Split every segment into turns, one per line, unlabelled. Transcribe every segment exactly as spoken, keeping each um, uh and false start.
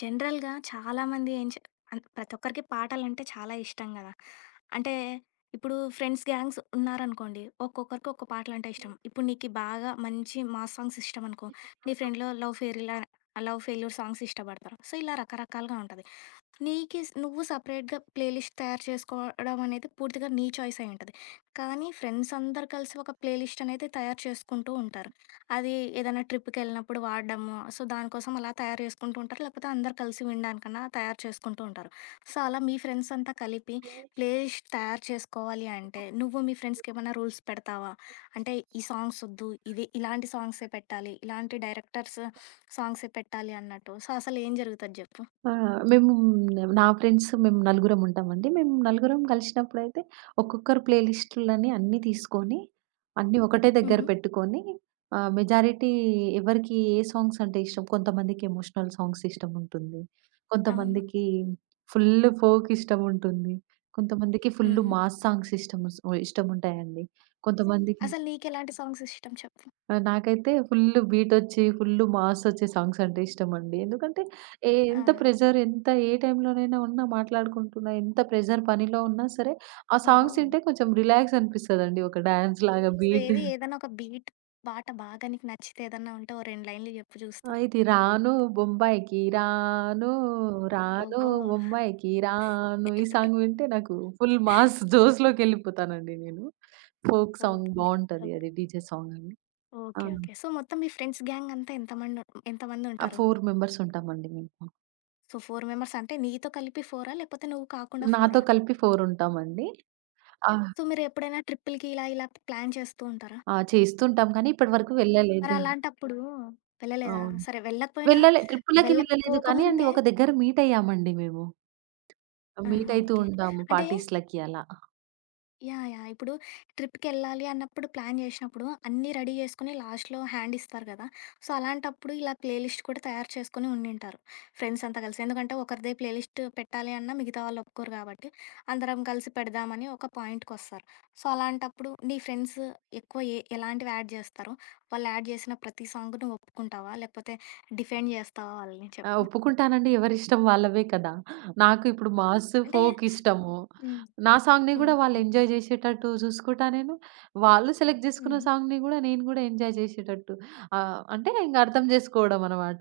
జనరల్‌గా చాలామంది ఏం చే అన్ ప్రతి ఒక్కరికి పాటలంటే చాలా ఇష్టం గదా! అంటే ఇప్పుడు ఫ్రెండ్స్ గ్యాంగ్స్ ఉన్నారనుకోండి. ఒక్కొక్కరికి ఒక్కో పాటలంటే ఇష్టం. ఇప్పుడు నీకి బాగా మంచి మాస్ సాంగ్స్ ఇష్టమనుకో, నీ ఫ్రెండ్‌లో లవ్ ఫెయిల్ ఇలా లవ్ ఫెయిల్యూర్ సాంగ్స్ ఇష్టపడతారు. సో, ఇలా రకరకాలుగా ఉంటది. నీకి స్ నువ్వు సెపరేట్‌గా ప్లేలిస్ట్ తయారు చేసుకోవడం అనేది పూర్తిగా నీ చాయిస్ అయి ఉంటది. కానీ ఫ్రెండ్స్ అందరూ కలిసి ఒక ప్లేలిస్ట్ అనేది తయారు చేసుకుంటూ ఉంటారు. అది ఏదైనా ట్రిప్‌కెళ్ళినప్పుడు వాడడము. సో, దానికోసం అలా తయారు చేసుకుంటూ ఉంటారు. లేకపోతే అందరూ కలిసి వినడానికన్నా తయారు చేసుకుంటూ ఉంటారు. సో, అలా మీ ఫ్రెండ్స్ అంతా కలిపి ప్లేలిస్ట్ తయారు చేసుకోవాలి అంటే నువ్వు మీ ఫ్రెండ్స్‌కేమైనా రూల్స్ పెడతావా? అంటే ఈ సాంగ్స్ ఒద్దు. ఇది ఇలాంటి సాంగ్సే పెట్టాలి. ఇలాంటి డైరెక్టర్స్ సాంగ్సే పెట్టాలి అన్నట్టు. సో, అసలు ఏం జరుగుతది జెప్పు?
ఆ! మేము నా ఫ్రెండ్స్ మేము నలుగురం ఉంటామండి. మేము నలుగురం కలిసినప్పుడైతే ఒక్కొక్కరు ప్లే లిస్టులని అన్నీ తీసుకొని, అన్నీ ఒకటే దగ్గర
హుహు.
పెట్టుకొని ఆహ్, మెజారిటీ ఎవరికి ఏ సాంగ్స్ అంటే ఇష్టం. కొంతమందికి ఎమోషనల్ సాంగ్స్ ఇష్టం ఉంటుంది.
అవును.
కొంతమందికి ఫుల్ ఫోక్ ఇష్టం ఉంటుంది. కొంతమందికి ఫుల్
హ్మ్.
మాస్ సాంగ్స్ ఇష్టం ఇష్టం ఉంటాయండి. కొంతమందికి
అసలు నీకెలాంటి సాంగ్స్ ఇష్టం చెప్పు?
ఆ! నాకైతే ఫుల్లు బీటొచ్చి, ఫుల్లు మాసొచ్చే సాంగ్స్ అంటే ఇష్టమండి. ఎందుకంటే ఏ
ఆ!
ఎంత ప్రెషర్ ఎంత ఏ టైంలోనైనా ఉన్నా మాట్లాడుకుంటున్నా, ఎంత ప్రెషర్ పనిలో ఉన్నా సరే, ఆ
ఓహో!
సాంగ్స్ వింటే కొంచెం రిలాక్స్ అనిపిస్తదండి. ఒక డాన్స్ లాగా
సో,
బీట్.
ఏది ఏదైనా ఒక బీట్, పాట బాగా నీకు నచ్చితే ఏదన్నా ఉంటే ఓ రెండు లైన్‌లు చెప్పు చూస్తా.
ఆ! ఇది రాను బొంబాయికి రాను, రాను
ఓహో!
బొంబాయికి రాను ఈ సాంగ్ వింటే నాకు ఫుల్ మాస్ జోష్‌లోకెళ్ళిపోతానండి నేను. Folk song
okay. ఓకే.
బావుంటది, అది డీజే సాంగ్ అండి. ఆ!
ఓకే. ఓకే. సో, మొత్తం మీ ఫ్రెండ్స్ గ్యాంగ్ అంతా ఎంతమంది
ఆ!
ఎంతమందుంటారు?
నాలుగు మెంబర్స్ ఉంటామండి మేము.
సో, నలుగురు మెంబర్స్ అంటే నీతో కలిపి 4ఆ? లేకపోతే నువ్వు కాకుండా
నాతో
4ఆ?
కలిపి నాలుగు ఉంటామండి. ఆహ్,
సో, మీరు ఎప్పుడైనా ట్రిప్పులకి ఇలా ఇలా ప్లాన్ చేస్తూ ఉంటారా?
ఆ! చేస్తుంటాం కానీ ఇప్పటివరకు
మరి
వెళ్ళలేదు.
అలాంటప్పుడు వెళ్ళలేదా?
అవును.
సరే వెళ్ళకపోయినా
వెళ్ళలే ట్రిప్పులకి వెళ్ళలేదు కానీ అండి,
వెళ్ళకపోకముందే
ఒక దగ్గర మీట్ అయ్యామండి మేము. మీట్
ఆహా!
అయితూ
ఓకే.
ఉంటాము
అంటే
పార్టీస్‌లకి అలా.
యాహ్! యాహ్! ఇప్పుడు ట్రిప్‌కెళ్ళాలి అన్నప్పుడు ప్లాన్ జేసినప్పుడు అన్నీ రెడీ జేసుకొని లాస్ట్‌లో హ్యాండ్ ఇస్తారు గదా! సో, అలాంటప్పుడు ఇలా ప్లే లిస్ట్ కూడా తయారు చేసుకొని ఉండింటారు. ఫ్రెండ్స్ అంతా కలిసి. ఎందుకంటే ఒకరిదే ప్లే లిస్ట్ పెట్టాలి అన్నా మిగతా వాళ్ళు ఒప్పుకోరు కాబట్టి, అందరం కలిసి పెడదామని ఒక పాయింట్‌కొస్తారు. సో, అలాంటప్పుడు నీ ఫ్రెండ్స్ ఎక్కువ ఏ ఎలాంటివి యాడ్ జేస్తారు? వాళ్ళు యాడ్ జేసిన ప్రతి సాంగ్ నువ్వు ఒప్పుకుంటావా? లేకపోతే డిఫెండ్ జేస్తావా వాళ్ళని
ఆ!
చెప్పు?
ఒప్పుకుంటానండి. ఎవరిష్టం వాళ్ళవే కదా! నాకు ఇప్పుడు మాస్,
అంటే
ఫోక్ ఇష్టము.
హ్మ్.
నా సాంగ్‌ని
హ్మ్.
గూడా వాళ్ళు
హ్మ్.
ఎంజాయ్ జేసేటట్టు జూసుకుంటా నేను. వాళ్ళు సెలెక్ట్ జేసుకున్న
హ్మ్.
సాంగ్‌ని గూడా నేను గూడా ఎంజాయ్ జేసేటట్టు ఆహ్, అంటే ఇంగ అర్థం జేసుకోవడం అనమాట.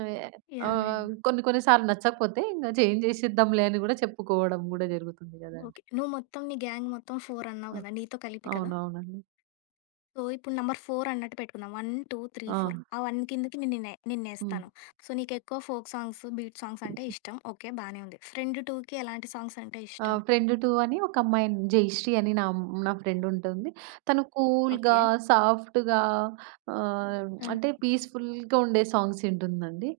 ఆహ్,
యాహ్! యాహ్!
ఆహ్, కొన్ని కొన్ని సార్లు నచ్చకపోతే ఇంగ చేంజ్ జేసేద్దాంలే అని గూడా చెప్పుకోవడం గూడా జరుగుతుంది
ఓకే.
గదండీ.
నువ్వు మొత్తం నీ గ్యాంగ్ మొత్తం నలుగురు అన్నావు
ఆ!
గదా! నీతో కలిపి కదా!
అవునవునండి.
సో, ఇప్పుడు నంబర్ నాలుగు అన్నట్టు పెట్టుకుందాం. ఒకటి, రెండు, మూడు,
ఆ!
నాలుగు ఆ ఒకటి కిందకి నిన్నే
హ్మ్.
నిన్నేస్తాను. సో, నీకెక్కువ ఫోక్ సాంగ్స్, బీట్ సాంగ్స్ అంటే ఇష్టం. ఓకే. బానే ఉంది. ఫ్రెండ్ 2కి ఎలాంటి సాంగ్స్ అంటే
ఆ!
ఇష్టం?
ఫ్రెండ్ రెండు అని ఒక అమ్మాయి, జయశ్రీ అని నా నా ఫ్రెండ్ ఉంటుంది. తను కూల్‌గా,
ఓకే.
సాఫ్ట్‌గా, ఆహ్,
ఆ!
అంటే పీస్‌ఫుల్‌గా ఉండే సాంగ్స్ వింటుందండి.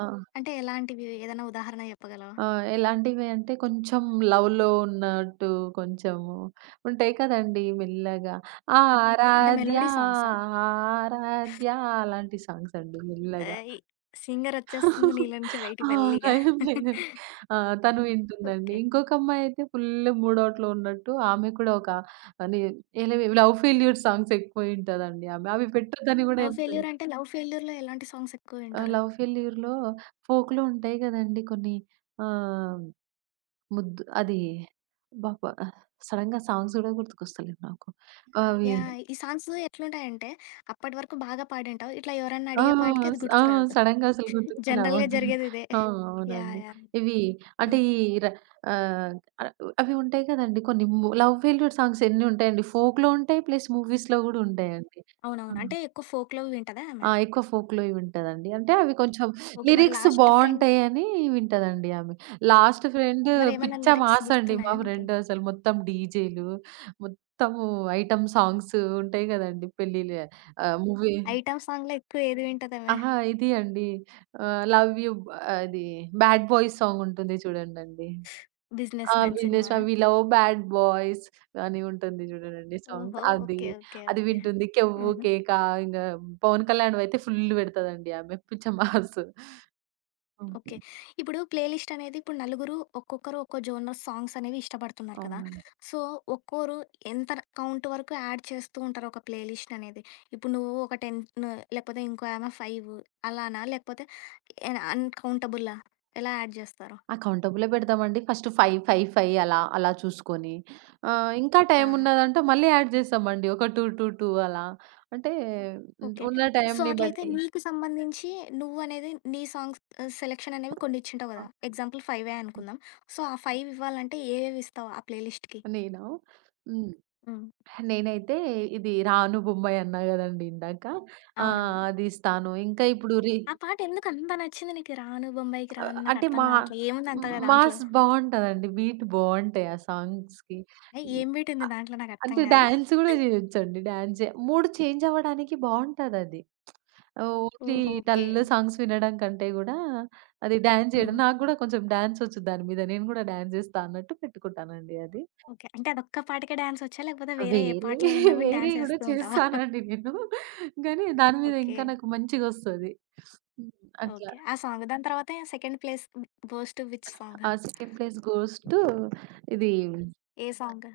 ఆ!
అంటే ఎలాంటివి? ఏదైనా ఉదాహరణ చెప్పగలవా?
ఆ! ఎలాంటివి అంటే కొంచెం లవ్‌లో ఉన్నట్టు కొంచెము ఉంటాయి కదండీ! మెల్లగా
అంటే
ఆరాధ్య
మెలోడీ సాంగ్సా?
ఆరాధ్య అలాంటి సాంగ్స్ అండి మెల్లగా.
ఏయ్! సింగరొచ్చేస్తుంది నీలో నుంచి
ఆ!
బయటికి
అలా
మెల్లిగా.
ఏం లేదండి. ఆ! తను వింటుందండి.
ఓకే.
ఇంకొక అమ్మాయయితే ఫుల్లు మూడౌట్‌లో ఉన్నట్టు ఆమె కూడా ఒక అని ఎలె లవ్ ఫెయిల్యూర్ సాంగ్స్ ఎక్కువ వింటదండి ఆమె. అవి పెట్టొద్దని గూడా
లవ్
చెప్తది.
ఫెయిల్యూర్ అంటే లవ్ ఫెయిల్యూర్‌లో ఎలాంటి సాంగ్స్ ఎక్కువ
ఆ!
వింటారు?
లవ్ ఫెయిల్యూర్‌లో ఫోక్‌లో ఉంటాయి గదండీ కొన్ని. ఆహ్, ముద్దు అది అబ్బబ్బా! సడెన్‌గా సాంగ్స్ గూడా గుర్తుకొస్తలేవు నాకు. అవి
యాహ్! ఈ సాంగ్స్ ఎట్లుంటాయంటే, అప్పటి వరకు బాగా పాడుంటావు. ఇట్లా ఎవరన్నా
ఆ!
అడిగేపాటికి అది
స్ ఆ!
గుర్తురాదు.
సడెన్‌గా అసలు గుర్తుకే
జనరల్‌గా
రావండి.
జరిగేది ఇదే.
ఆ!
యాహ్!
అవునండి.
యాహ్!
ఇవి అంటే
హ్మ్.
ఈ ర ఆహ్, ఆహ్, అవి ఉంటాయి కదండీ కొన్ని, ము లవ్ ఫెయిల్యూర్ సాంగ్స్ ఎన్ని ఉంటాయండి. ఫోక్‌లో ఉంటాయి. ప్లస్ మూవీస్‌లో గూడా ఉంటాయండి. ఆ!
అవునవును. అంటే ఎక్కువ ఫోక్‌లో వింటదా ఆమె?
ఆ! ఎక్కువ ఫోక్‌లో ఇవి ఉంటదండి. అంటే అవి కొంచెం
ఓకే. మరి
లిరిక్స్
లాస్ట్ ఫ్రెండ్
బావుంటాయని వింటదండి ఆమె. లాస్ట్ ఫ్రెండ్
మరేమన్నా
పిచ్చ
లిరిక్స్
మాస్ అండి మా
గుర్తున్నాయా నీకు?
ఫ్రెండ్, అసలు మొత్తం డీజేలు, మొత్తము ఐటెమ్ సాంగ్స్ ఉంటాయి గదండీ, పెళ్ళిళ్ళ, ఆహ్, మూవీ.
ఐటెమ్ సాంగ్‌లో ఎక్కువ ఏది వింటదామె?
అహా! ఇది అండి. ఆహ్, 'లవ్ యూ' అది 'బ్యాడ్ బాయ్స్' సాంగ్ ఉంటుంది చూడండండి.
'బిజినెస్
ఆ!
మ్యాన్'
'బిజినెస్
సినిమానా?
Man we love bad boys' అని ఉంటుంది చూడండండి సాంగ్స్.
ఓహో!
అది,
ఓకే. ఓకే.
అది
ఓకే.
వింటుంది. 'కెవ్వు
హుహు.
కేక' ఇంగా 'పవన్ కళ్యాణ్‌వయితే' ఫుల్ పెడతదండి ఆమె పిచ్చమాస్.
ఓకే.
హ్మ్.
ఇప్పుడు ప్లేలిస్ట్ అనేది ఇప్పుడు నలుగురు ఒక్కొక్కరు ఒక్కో జోనర్ సాంగ్స్ అనేవి ఇష్టపడుతున్నారు కదా!
అవునండి.
సో, ఒక్కోరు ఎంత కౌంట్ వరకు యాడ్ చేస్తూ ఉంటారు ఒక ప్లేలిస్ట్ అనేది? ఇప్పుడు నువ్వు ఒక పది లేకపోతే ఇంకో ఆమె ఐదు అలానా? లేకపోతే ఎ అన్‌కౌంటబులా? ఎలా యాడ్ చేస్తారు?
ఆ! కౌంటబులే పెడతామండి. ఫస్ట్ ఐదు, ఐదు, ఐదు అలా, అలా చూసుకొని ఆహ్, ఇంకా టైం
ఆహా!
ఉన్నదంటే మళ్ళీ యాడ్ చేస్తామండి. ఒక రెండు, రెండు, రెండు అలా. అంటే
ఓకే.
ఉన్న
సో,
టైంని
అట్లయితే
బట్టి.
నీకు సంబంధించి నువ్వనేది నీ సాంగ్స్ ఆహ్, సెలక్షన్ అనేవి కొన్ని ఇచ్చుంటావు కదా! ఎగ్జాంపుల్ 5ఏ
ఆ!
అనుకుందాం. సో, ఆ ఐదు ఇవ్వాలంటే ఏవేవి ఇస్తావు ఆ ప్లేలిస్ట్‌కి?
నేనా? హ్మ్.
హ్మ్.
నేనైతే ఇది 'రాను బొమ్మయి' అన్నా గదండీ ఇందాక. ఆ!
అవునవును.
అది ఇస్తాను. ఇంకా ఇప్పుడు రి
ఆ పాట ఎందుకంత నచ్చింది నీకు? 'రాను బొంబాయికి
ఆహ్,
రాను'
అంటే
నాకర్థం
మా
కావట్లే. ఏముంది అంతగా ఆ! దాంట్లో?
మాస్ బావుంటదండి. బీట్ బావుంటాయి ఆ సాంగ్స్‌కి.
ఏ ఏం బీటుంది
అ
దాంట్లో నాకర్థం
అంటే
కాదు.
డాన్స్ గూడా జేయొచ్చండి. డాన్స్ జే మూడ్ చేంజ్ అవ్వడానికి బావుంటదది. ఓన్లీ
ఓహో! ఓకే.
డల్ సాంగ్స్ వినడం కంటే గూడా అది డాన్స్ జేయడం,
హుహు.
నాకు గూడా కొంచెం డాన్స్ ఒచ్చు దాని మీద. నేను గూడా డాన్స్ జేస్తా అన్నట్టు పెట్టుకుంటానండి అది.
ఓకే. అంటే అదొక్క పాటకే డాన్సొచ్చా? లేకపోతే వేరే ఏ
వేరే
పాటలు విన్నా కూడా
వేరేయి గూడా
డాన్సేస్తూ ఉంటావా?
చేస్తానండి నేను. గానీ దాని మీద
ఓకే.
ఇంకా నాకు మంచిగొస్తది. హ్మ్. అట్లా.
ఓకే. ఆ సాంగ్. దాని తర్వాత second place goes to which song?
ఆ సెకండ్ ప్లేస్ గోస్ టూ ఇది,
ఏ సాంగ్?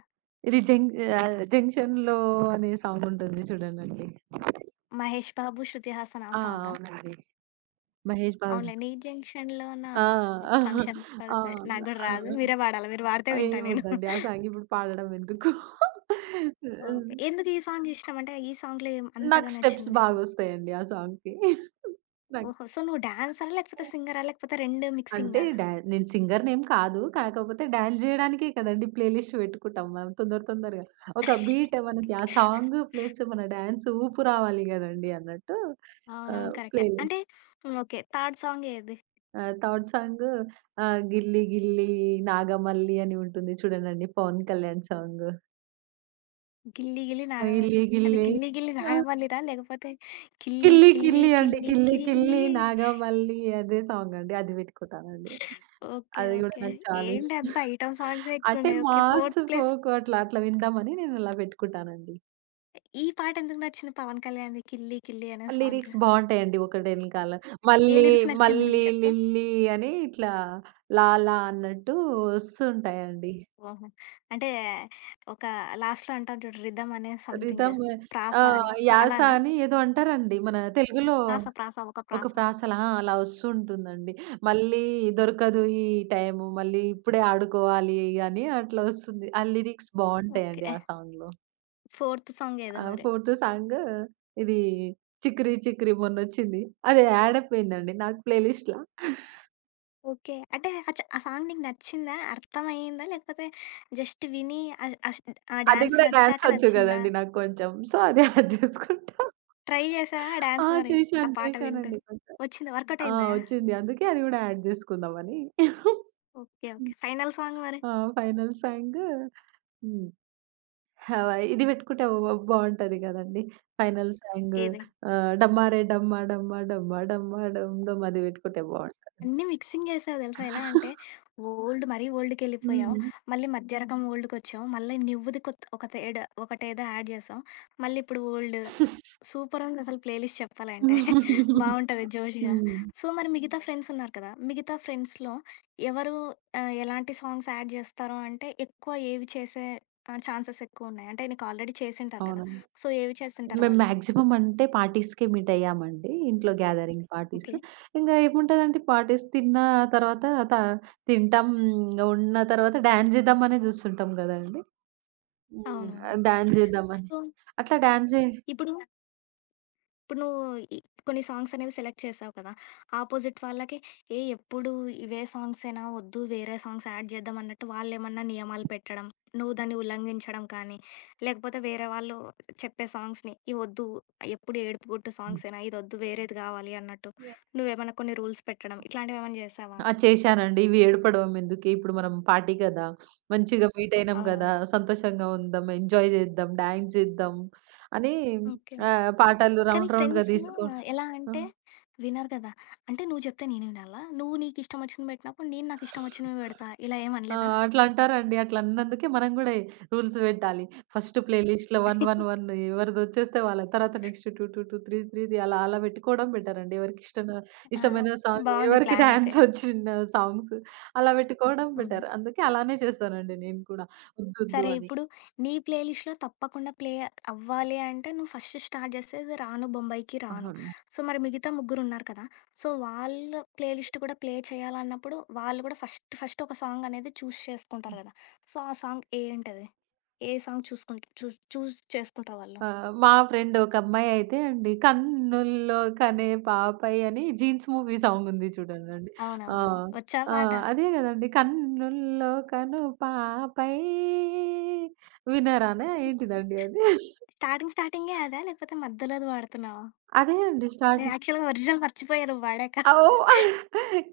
ఇది జంక్ ఆహ్, 'జంక్షన్‌లో' అనే సాంగ్ ఉంటుంది చూడండండి.
'మహేష్ బాబు', 'శృతి హాసన్' ఆ
ఆ!
సాంగా?
అవునండి. మహేష్ బాబుది.
అవునులే. 'నీ జంక్షన్‌లో నా
ఆ!
ఫంక్షన్
ఆ!
పడతాయి.' నాకు కూడా
ఆ!
రాదు. మీరే పాడాలి. మీరు పాడితే వింటా నేను.
ఏమొద్దండి. ఆ సాంగ్ ఇప్పుడు పాడడం ఎందుకు.
ఓకే. ఎందుకు ఈ సాంగ్ ఇష్టం? అంటే ఈ సాంగ్‌లో ఏం
నాకు
అంతగా
స్టెప్స్
నచ్చింది నీకు?
బాగొస్తాయండి ఆ సాంగ్‌కి. నాకు
ఓహో! సో, నువ్వు డాన్సరా? లేకపోతే సింగరా? లేకపోతే రెండు
అంటే
మిక్సింగా?
డా నేను సింగర్‌నేం కాదు. కాకపోతే డాన్స్ జేయడానికే కదండీ ప్లే లిస్ట్ పెట్టుకుంటాం మనం తొందర తొందరగా. ఒక బీట్ మనకి, ఆ సాంగ్ ప్లస్ మన డాన్స్ ఊపు రావాలి గదండీ అన్నట్టు.
అవునవును.
ఆహ్,
కరెక్టే.
ప్లే లి
అంటే హ్మ్. ఓకే. థర్డ్ సాంగ్ ఏది?
ఆహ్, థర్డ్ సాంగ్, ఆహ్, 'గిల్లీ గిల్లీ నాగమల్లి' అని ఉంటుంది చూడండండి, పవన్ కళ్యాణ్ సాంగ్.
'గిల్లీ గిల్లీ
ఆ!
నాగవల్లి.'
'గిల్లీ
అది
గిల్లీ'
'గిల్లీ గిల్లీ
ఆ!
నాగవల్లి'రా? లేకపోతే 'కిల్లీ
'కిల్లీ
కిల్లీ
కిల్లీ' అండి.
కిల్లీ
'కిల్లీ
కిల్లీ'
కిల్లీ నాగమల్లి' అదే సాంగ్ అండి. అది పెట్టుకుంటానండి.
ఓకే.
అది గూడా
ఓకే.
నాకు చాలా
ఏంటి
ఇష్టం.
అంతా ఐటెమ్ సాంగ్సే
అంటే
ఎక్కువున్నాయి. Okay.
Mass,
fourth place
folk అట్లా అట్లా విందామని నేను అలా పెట్టుకుంటానండి.
ఈ పాట ఎందుకు నచ్చింది పవన్ కళ్యాణ్‌ది 'కిల్లీ కిల్లీ' అనే సాంగ్?
లిరిక్స్ బావుంటాయండి ఒకటెనకాల.
ఏ
మళ్ళీ
లిరిక్ నచ్చింది నీకు
మళ్ళీ
చెప్పు?
లిల్లీ అని ఇట్లా లాలా అన్నట్టు వస్తుంటాయండి.
ఓహో! అంటే ఒక లాస్ట్‌లో అంటారు చూడు రిథమ్ అనే సంథింగ్
రిథమ్.
ప్రాస
ఆ!
అని. సో,
యాస
అలానా?
అని ఏదో అంటారండి మన తెలుగులో.
ప్రాస ప్రాస ఒక
ఒక
ప్రాస.
ప్రాసల ఆ! అలా వస్తూ ఉంటుందండి. మళ్ళీ దొరకదు ఈ టైము. మళ్ళీ ఇప్పుడే ఆడుకోవాలి అని అట్లా వస్తుంది. ఆ లిరిక్స్ బావుంటాయండి
ఓకే.
ఆ సాంగ్‌లో.
ఫోర్త్ సాంగేదో
ఆ!
మరి.
ఫోర్త్ సాంగ్ ఇది 'చికిరి చికిరి' మొన్నొచ్చింది. అది యాడ్ అయిపోయిందండి నాకు ప్లే లిస్ట్‌లా.
ఓకే. అంటే ఆ చ ఆ సాంగ్ నీకు నచ్చిందా? అర్థమయిందా? లేకపోతే జస్ట్ విని ఆహ్, ఆహ్, ఆ
అది
డాన్స్
కూడా డాన్స్
నచ్చాక
వచ్చు
నచ్చిందా?
కదండీ నాకు కొంచెం. సో, అది యాడ్ చేసుకుంటా.
ట్రై చేసావా ఆ
ఆ!
డాన్స్ మరి? ఆ
చేశాను.
పాట వింటూ?
చేశానండి కొంచెం.
వచ్చిందా? వర్కౌట్
ఆ!
అయిందా?
వచ్చింది. అందుకే అది కూడా యాడ్ చేసుకుందామని.
ఓకే. ఓకే. ఫైనల్ సాంగ్ మరి
ఆ! Final song. హ్మ్. హవ ఇది పెట్టుకుంటే బా బావుంటది గదండీ! ఫైనల్ సాంగ్
ఏది?
ఆహ్, 'డమ్మారే డమ్మా డమ్మా డమ్మా డమ్మా డమ్ డమ్' అది పెట్టుకుంటే బావుంటది.
అన్నీ మిక్సింగ్ చేసావు తెలుసా! ఎలా అంటే ఓల్డ్ మరీ ఓల్డ్‌కెళ్ళిపోయావు.
హ్మ్.
మళ్ళీ మధ్య రకం ఓల్డ్‌కొచ్చావు. మళ్ళీ నువ్వుది కొత్ ఒక తేడా ఒకటేదో యాడ్ చేసావు. మళ్ళీ ఇప్పుడు ఓల్డ్ సూపర్ ఉందసలు ప్లే లిస్ట్ చెప్పాలంటే. బావుంటది జోష్‌గా.
హ్మ్.
సో, మరి మిగతా ఫ్రెండ్స్ ఉన్నారు కదా! మిగతా ఫ్రెండ్స్‌లో ఎవరు ఆహ్, ఎలాంటి సాంగ్స్ యాడ్ చేస్తారు అంటే, ఎక్కువ ఏవి చేసే ఆహ్, ఛాన్సెస్ ఎక్కువున్నాయి? అంటే నీకు ఆల్రెడీ చేసుంటారు కదా!
అవునండి.
సో, ఏవి చేస్తుంటారు
మేము
వాళ్ళు?
మాక్సిమం అంటే పార్టీస్‌కే మీట్ అయ్యామండి. ఇంట్లో గ్యాదరింగ్ పార్టీస్.
ఓకే.
ఇంగా ఏముంటదంటే పార్టీస్ తిన్న తర్వాత త తింటాం, ఉన్న తర్వాత డాన్స్ జేద్దామనే జూస్తుంటాం గదండీ! హ్మ్.
అవునవును.
డాన్స్ జేద్దామని.
సో,
అట్లా డాన్స్ జే
ఇప్పుడు ఇప్పుడు నువ్వు ఈ కొన్ని సాంగ్స్ అనేవి సెలెక్ట్ చేసావు కదా! ఆపోజిట్ వాళ్ళకి ఏ ఎప్పుడు ఇవే సాంగ్సేనా వద్దు వేరే సాంగ్స్ యాడ్ చేద్దాం అన్నట్టు వాళ్ళేమన్నా నియమాలు పెట్టడం, నువ్వు దాన్ని ఉల్లంఘించడం కానీ, లేకపోతే వేరే వాళ్ళు చెప్పే సాంగ్స్‌ని ఇవి వద్దు ఎప్పుడు ఏడుపు గొట్టు సాంగ్సేనా ఇదొద్దు వేరేది కావాలి అన్నట్టు నువ్వేమన్నా కొన్ని రూల్స్ పెట్టడం ఇట్లాంటివేమన్నా చేసావా?
ఆ! చేశానండి. ఇవి ఏడపడం ఎందుకే, ఇప్పుడు మనం పార్టీ కదా! మంచిగా మీట్ అయినాం గదా!
అవునవును.
సంతోషంగా ఉందాం, ఎంజాయ్ చేద్దాం, డాన్స్ చేద్దాం అని
ఓకే.
ఆహ్, పాటలు
కానీ
రౌండ్ రౌండ్‌గా
ఫ్రెండ్స్‌లో
తీసుకోవడం.
ఎలా
ఆ!
అంటే వినరు కదా! అంటే నువ్వు చెప్తే నేను వినాలా? నువ్వు నీకిష్టం వచ్చినవి పెట్టినప్పుడు నేను నాకిష్టం వచ్చినవి పెడతా ఇలా
ఆ!
ఏమనలేదా?
అట్లా అంటారండి. అట్లా అన్నందుకే మనం గూడా రూల్స్ పెట్టాలి. ఫస్ట్ ప్లేలిస్ట్‌లో ఒకటి, ఒకటి, ఒకటి ఎవరిదొచ్చేస్తే వాళ్ళ తర్వాత నెక్స్ట్ రెండు, రెండు, రెండు, మూడు, మూడు అలా అలా పెట్టుకోవడం బెటర్ అండి. ఎవరికి ఇష్టం
ఆ!
ఇష్టమైన సాంగ్,
బావుంది
ఎవరికి
ప్లానయితే.
డాన్స్ వచ్చిన సాంగ్స్ అలా పెట్టుకోవడం
హ్మ్.
బెటర్. అందుకే అలానే చేస్తానండి నేను కూడా. వద్దొద్దు
సరే
అని.
ఇప్పుడు నీ ప్లే లిస్ట్‌లో తప్పకుండా ప్లే అవ్వాలి అంటే నువ్వు ఫస్ట్ స్టార్ట్ చేసేది 'రాను బొంబాయికి రాను.'
అవును.
సో, మరి మిగతా ముగ్గురున్నారు కదా! సో, వాళ్ళ ప్లే లిస్ట్ కూడా ప్లే చేయాలన్నప్పుడు వాళ్ళు కూడా ఫస్ట్ ఫస్ట్ ఒక సాంగ్ అనేది చూస్ చేసుకుంటారు కదా! సో, ఆ సాంగ్ ఏంటది? ఏ సాంగ్ చూసుకుంట చూస్ చూస్ చేసుకుంటారు వాళ్ళు?
ఆ! మా ఫ్రెండ్ ఒక అమ్మాయయితే అండి, 'కన్నుల్లో కనే పాపై' అని 'జీన్స్' మూవీ సాంగుంది చూడండండి. ఆ!
అవునవునవును. వచ్చా
ఆ!
పాట?
అదే గదండీ! 'కన్నుల్లో కను పాపై' వినరానా ఏంటిదండి అది?
స్టార్టింగ్ స్టార్టింగే అదా? లేకపోతే మధ్యలోది వాడుతున్నావా?
అదే అండి
నేను
స్టార్టింగ్.
యాక్చువల్‌గా ఒరిజినల్ మర్చిపోయా నువ్వు వాడాక.
ఓహ్!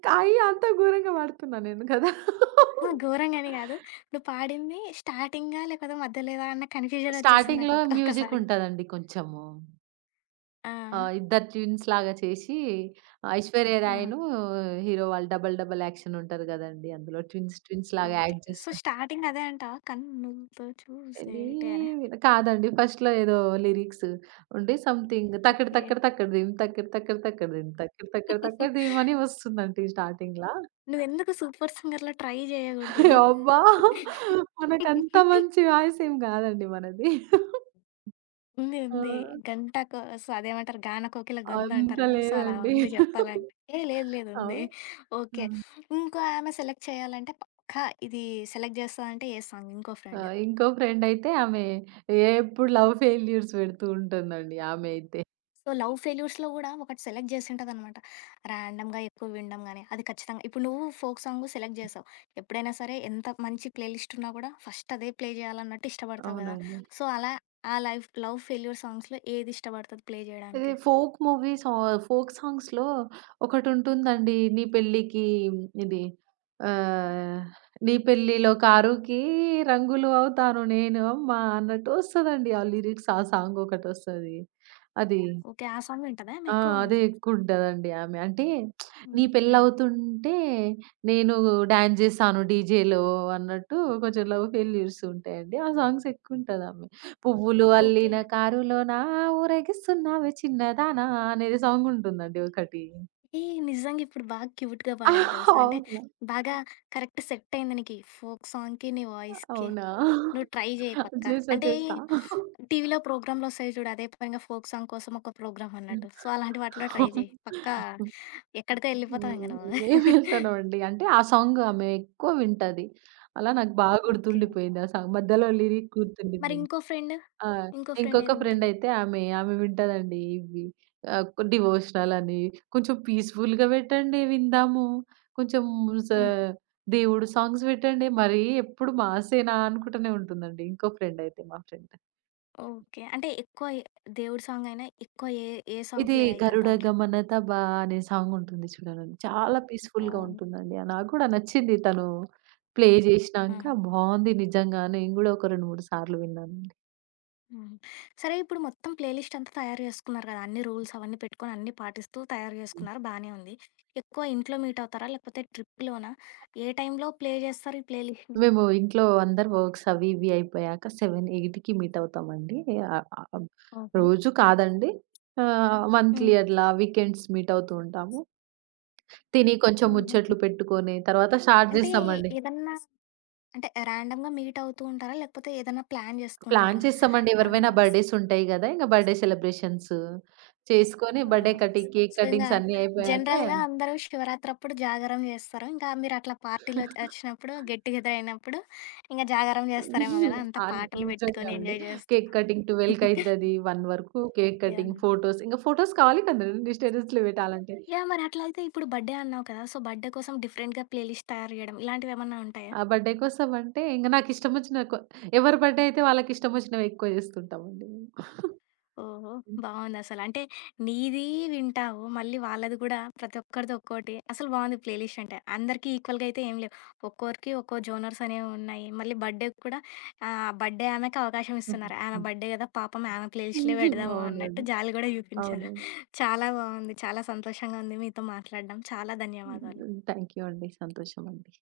కాయి అంత ఘోరంగా పాడుతున్నా నేను కదా!
ఆ! ఘోరంగని గాదు. ఇప్పుడు పాడింది స్టార్టింగా లేకపోతే మధ్యలేదా అన్న కన్‌ఫ్యూజన్ ఒచ్చేసింది నాకు
స్టార్టింగ్‌లో
ఒక్ ఒక్కసారి.
మ్యూజికుంటదండి కొంచెము.
ఆ!
ఆ! ఇద్దరు ట్విన్స్‌లాగా చేసి 'ఐశ్వర్య
ఆహా!
రాయ్‌ను', హీరో వాళ్ళు డబుల్ డబుల్ యాక్షన్ ఉంటారు గదండీ! అందులో ట్విన్స్ ట్విన్స్‌లాగా
ఓకే.
యాక్ట్
సో,
చేస్తారు.
స్టార్టింగ్ అదే అంటావా? కన్నులతో చూసేటే అనా?
ఏవి కాదండి. ఫస్ట్‌లో ఏదో లిరిక్స్ ఉండి సంథింగ్ 'తకిడి
ఓకే.
తకిడి తకిడిదిం తకిడి తకిడి తకిడిదిం తకిడి తకిడి తకిడిదిం' అని వస్తుందండి స్టార్టింగ్‌లా.
నువ్వెందుకు 'సూపర్ సింగర్‌లో' ట్రై జేయగూడదు?
అబ్బా! మనకంత మంచి వాయిస్ ఏం గాదండి మనది.
ఉంది.
ఆ!
ఉంది. గంట కో సో, అదేమంటారు 'గాన కోకిల గంధ'
అంత
అంటారు గదా! సో, అలా
లేదండి.
ఉంది జెప్పాలంటే. ఏ లేదు లేదు ఉంది.
అవు ఆ!
ఓకే. ఇంకో ఆమె సెలెక్ట్ చేయాలంటే పక్కా ఇది సెలెక్ట్ జేస్తదంటే ఏ సాంగ్ ఇంకో
ఆ!
ఫ్రెండ్?
ఇంకో ఫ్రెండయితే ఆమె ఎప్పుడు లవ్ ఫెయిల్యూర్స్ పెడుతూ ఉంటుందండి ఆమె అయితే.
సో, లవ్ ఫెయిల్యూర్స్‌లో గూడా ఒకటి సెలెక్ట్ జేసుంటదనమాట. ర్యాండమ్‌గా ఎక్కువ వినడం గానీ, అది ఖచ్చితంగా ఇప్పుడు నువ్వు ఫోక్ సాంగు సెలెక్ట్ జేశావు. ఎప్పుడైనా సరే ఎంత మంచి ప్లేలిస్ట్ ఉన్నా గూడా ఫస్ట్ అదే ప్లే జేయాలన్నట్టు ఇష్టపడతావు గదా!
అవునండి.
సో, అలా ఆ లైఫ్ లవ్ ఫెయిల్యూర్ సాంగ్స్‌లో ఏది ఇష్టపడుతది ప్లే
ఇది
జేయడానికి?
ఫోక్ మూవీస్ ఆ ఫోక్ సాంగ్స్‌లో ఒకటుంటుందండి. నీ పెళ్ళికి ఇది ఆహ్, నీ పెళ్ళిలో కారుకి రంగులు అవుతాను నేను అమ్మా అన్నట్టు వస్తదండి. ఆ లిరిక్స్ ఆ సాంగ్ ఒకటొస్తది. అది
ఓకే. ఆ సాంగ్ వింటదా
ఆ!
ఆమెక్కువ?
అదే ఎక్కువుంటదండి ఆమె. అంటే నీ
ఓకే.
పెళ్లవుతుంటే నేను డాన్స్ జేశాను డీజేలో అన్నట్టు కొంచెం లవ్ ఫెయిల్యూర్స్ ఉంటాయండి. ఆ సాంగ్స్ ఎక్కువుంటదామె. పువ్వులు
ఓకే.
అల్లిన కారులోన ఊరేగిస్తున్నావే చిన్నదానా అనేది సాంగుంటుందండి ఒకటి.
ఏ నిజంగా ఇప్పుడు బాగా క్యూట్‌గా
ఆ!
పాడావు తెలుసా! అంటే
అవును.
బాగా కరెక్ట్ సెట్టయింది నీకి. ఫోక్ సాంగ్‌కి, నీ వాయిస్‌కి.
అవునా?
నువ్వు ట్రై జెయి పక్కా.
చేసా
అంటే
చేసా.
టీవీలో ప్రోగ్రామ్‌లొస్తాయి చూడు. అదే పనిగా ఫోక్ సాంగ్ కోసం ఒక ప్రోగ్రామ్ అన్నట్టు. సో, అలాంటి వాటిలో ట్రై జెయి. పక్కా ఎక్కడికో ఎళ్ళిపోతావు ఇంక
హ్మ్.
నువ్వు.
నేను వెళ్తానండి. అంటే ఆ సాంగ్ ఆమె ఎక్కువ వింటది. అలా నాకు బాగా
ఓకే.
గుర్తుండిపోయింది. ఆ సాంగ్ మధ్యలో లిరిక్
మరి
గుర్తుండిపోయింది.
ఇంకో ఫ్రెండ్?
ఆ!
ఇంకో ఫ్రెండ్
ఇంకొక
ఏది
ఫ్రెండ్
ఉంటది?
అయితే ఆమె, ఆమె వింటదండి ఇవి ఆహ్, డివోషనల్ అని కొంచెం పీస్‌ఫుల్‌గా పెట్టండి విందాము. కొంచెం స
హ్మ్.
దేవుడు సాంగ్స్ పెట్టండి. మరి ఎప్పుడు మాసేనా అనుకుంటూనే ఉంటుందండి ఇంకో ఫ్రెండ్ అయితే మా ఫ్రెండ్.
ఓకే. అంటే ఎక్కువ ఏ దేవుడి సాంగ్ అయినా ఎక్కువ ఏ, ఏ సాంగ్
ఇది
ప్లే అయితది
'గరుడ
దాంట్లో?
గమనత బా' అనే సాంగ్ ఉంటుంది చూడండి. చాలా పీస్‌ఫుల్‌గా
ఓహ్!
ఉంటుందండి. ఆ నాకు కూడా నచ్చింది, తను ప్లే జేసినాంక
ఆహా!
బావుంది నిజంగా. నేను గూడా ఒక రెండు, మూడు సార్లు విన్నానండి.
హ్మ్. సరే ఇప్పుడు మొత్తం ప్లే లిస్ట్ అంతా తయారు చేసుకున్నారు కదా! అన్ని రూల్స్ అవన్నీ పెట్టుకొని అన్నీ పాటిస్తూ తయారు
హ్మ్.
చేసుకున్నారు బానే ఉంది. ఎక్కువ ఇంట్లో మీట్ అవుతారా? లేకపోతే ట్రిప్‌లోనా? ఏ టైంలో ప్లే చేస్తారు ఈ ప్లే లిస్ట్‌ని?
మేము ఇంట్లో అందరి వర్క్స్ అవి ఇవి అయిపోయాక ఏడు, ఎనిమిదికి మీట్ అవుతామండి. ఆహ్, ఆహ్,
ఓహో!
రోజు కాదండి. ఆహ్,
హ్మ్.
మంత్లీ అట్లా వీకెండ్స్ మీట్ అవుతూ ఉంటాము. తిని కొంచెం
హుహు.
ముచ్చట్లు పెట్టుకొని తర్వాత స్టార్ట్
అంటే
జేస్తామండి.
ఏదన్నా అంటే ర్యాండమ్‌గా మీట్ అవుతూ ఉంటారా? లేకపోతే ఏదన్నా ప్లాన్
ప్లాన్
చేసుకుంటారా?
చేస్తామండి. ఎవరివైనా
ఆహా!
బర్త్‌డేస్ ఉంటాయి గదా! ఇంక బర్త్‌డే సెలబ్రేషన్స్ చేసుకొని బర్త్‌డే
ఆహా!
కటింగ్, కేక్
సో, ఇంగా
కటింగ్స్ అన్నీ అయిపోయాక
జనరల్‌గా అందరూ శివరాత్రప్పుడు జాగారం చేస్తారు. ఇంకా మీరట్లా పార్టీలో వచ్చినప్పుడు గెట్ టుగెదర్ అయినప్పుడు ఇంగా జాగారం చేస్తారేమో కదా! అంతా
అన్
పాటలు
నిజంగా
పెట్టుకొని
అండి.
ఎంజాయ్ చేస్తూ.
కేక్ కటింగ్ పన్నెండుకి అయితది. ఒకటి వరకు కేక్
యాహ్!
కటింగ్, ఫోటోస్, ఇంక ఫోటోస్ కావాలి కదండీ! స్టేటస్‌లు పెట్టాలంటే.
యాహ్! మరి అట్లా అయితే ఇప్పుడు బర్త్‌డే అన్నావు కదా! సో, బర్త్‌డే కోసం డిఫరెంట్‌గా ప్లే లిస్ట్ తయారు చేయడం ఇలాంటివేమన్నా ఉంటాయా?
ఆ బర్త్‌డేకి వస్తామంటే ఇంక నాకిష్టమొచ్చిన కొ ఎవరి బర్త్‌డే అయితే వాళ్ళకిష్టమొచ్చినవి ఎక్కువ చేస్తుంటామండి మేము.
ఓహో! బావుందసల. అంటే నీది వింటావు, మళ్ళీ వాళ్ళది కూడా ప్రతి ఒక్కరిది ఒక్కోటి. అసలు బావుంది ప్లే లిస్ట్ అంటే. అందరికీ ఈక్వల్‌గా అయితే ఏం లేవు. ఒక్కోరికి ఒక్కో జోనర్స్ అనేవున్నాయి. మళ్ళీ బర్త్‌డేకి కూడా ఆహ్, బర్త్‌డే ఆమెకి అవకాశం ఇస్తున్నారు. ఆమె బర్త్‌డే కదా! పాపం ఆమె ప్లే లిస్ట్‌లే పెడదాము అన్నట్టు
అవునండి.
జాలి కూడా చూపించారు.
అవునండి.
చాలా బావుంది. చాలా సంతోషంగా ఉంది మీతో మాట్లాడడం. చాలా ధన్యవాదాలు.
థ్యాంక్ యూ అండి. సంతోషమండి.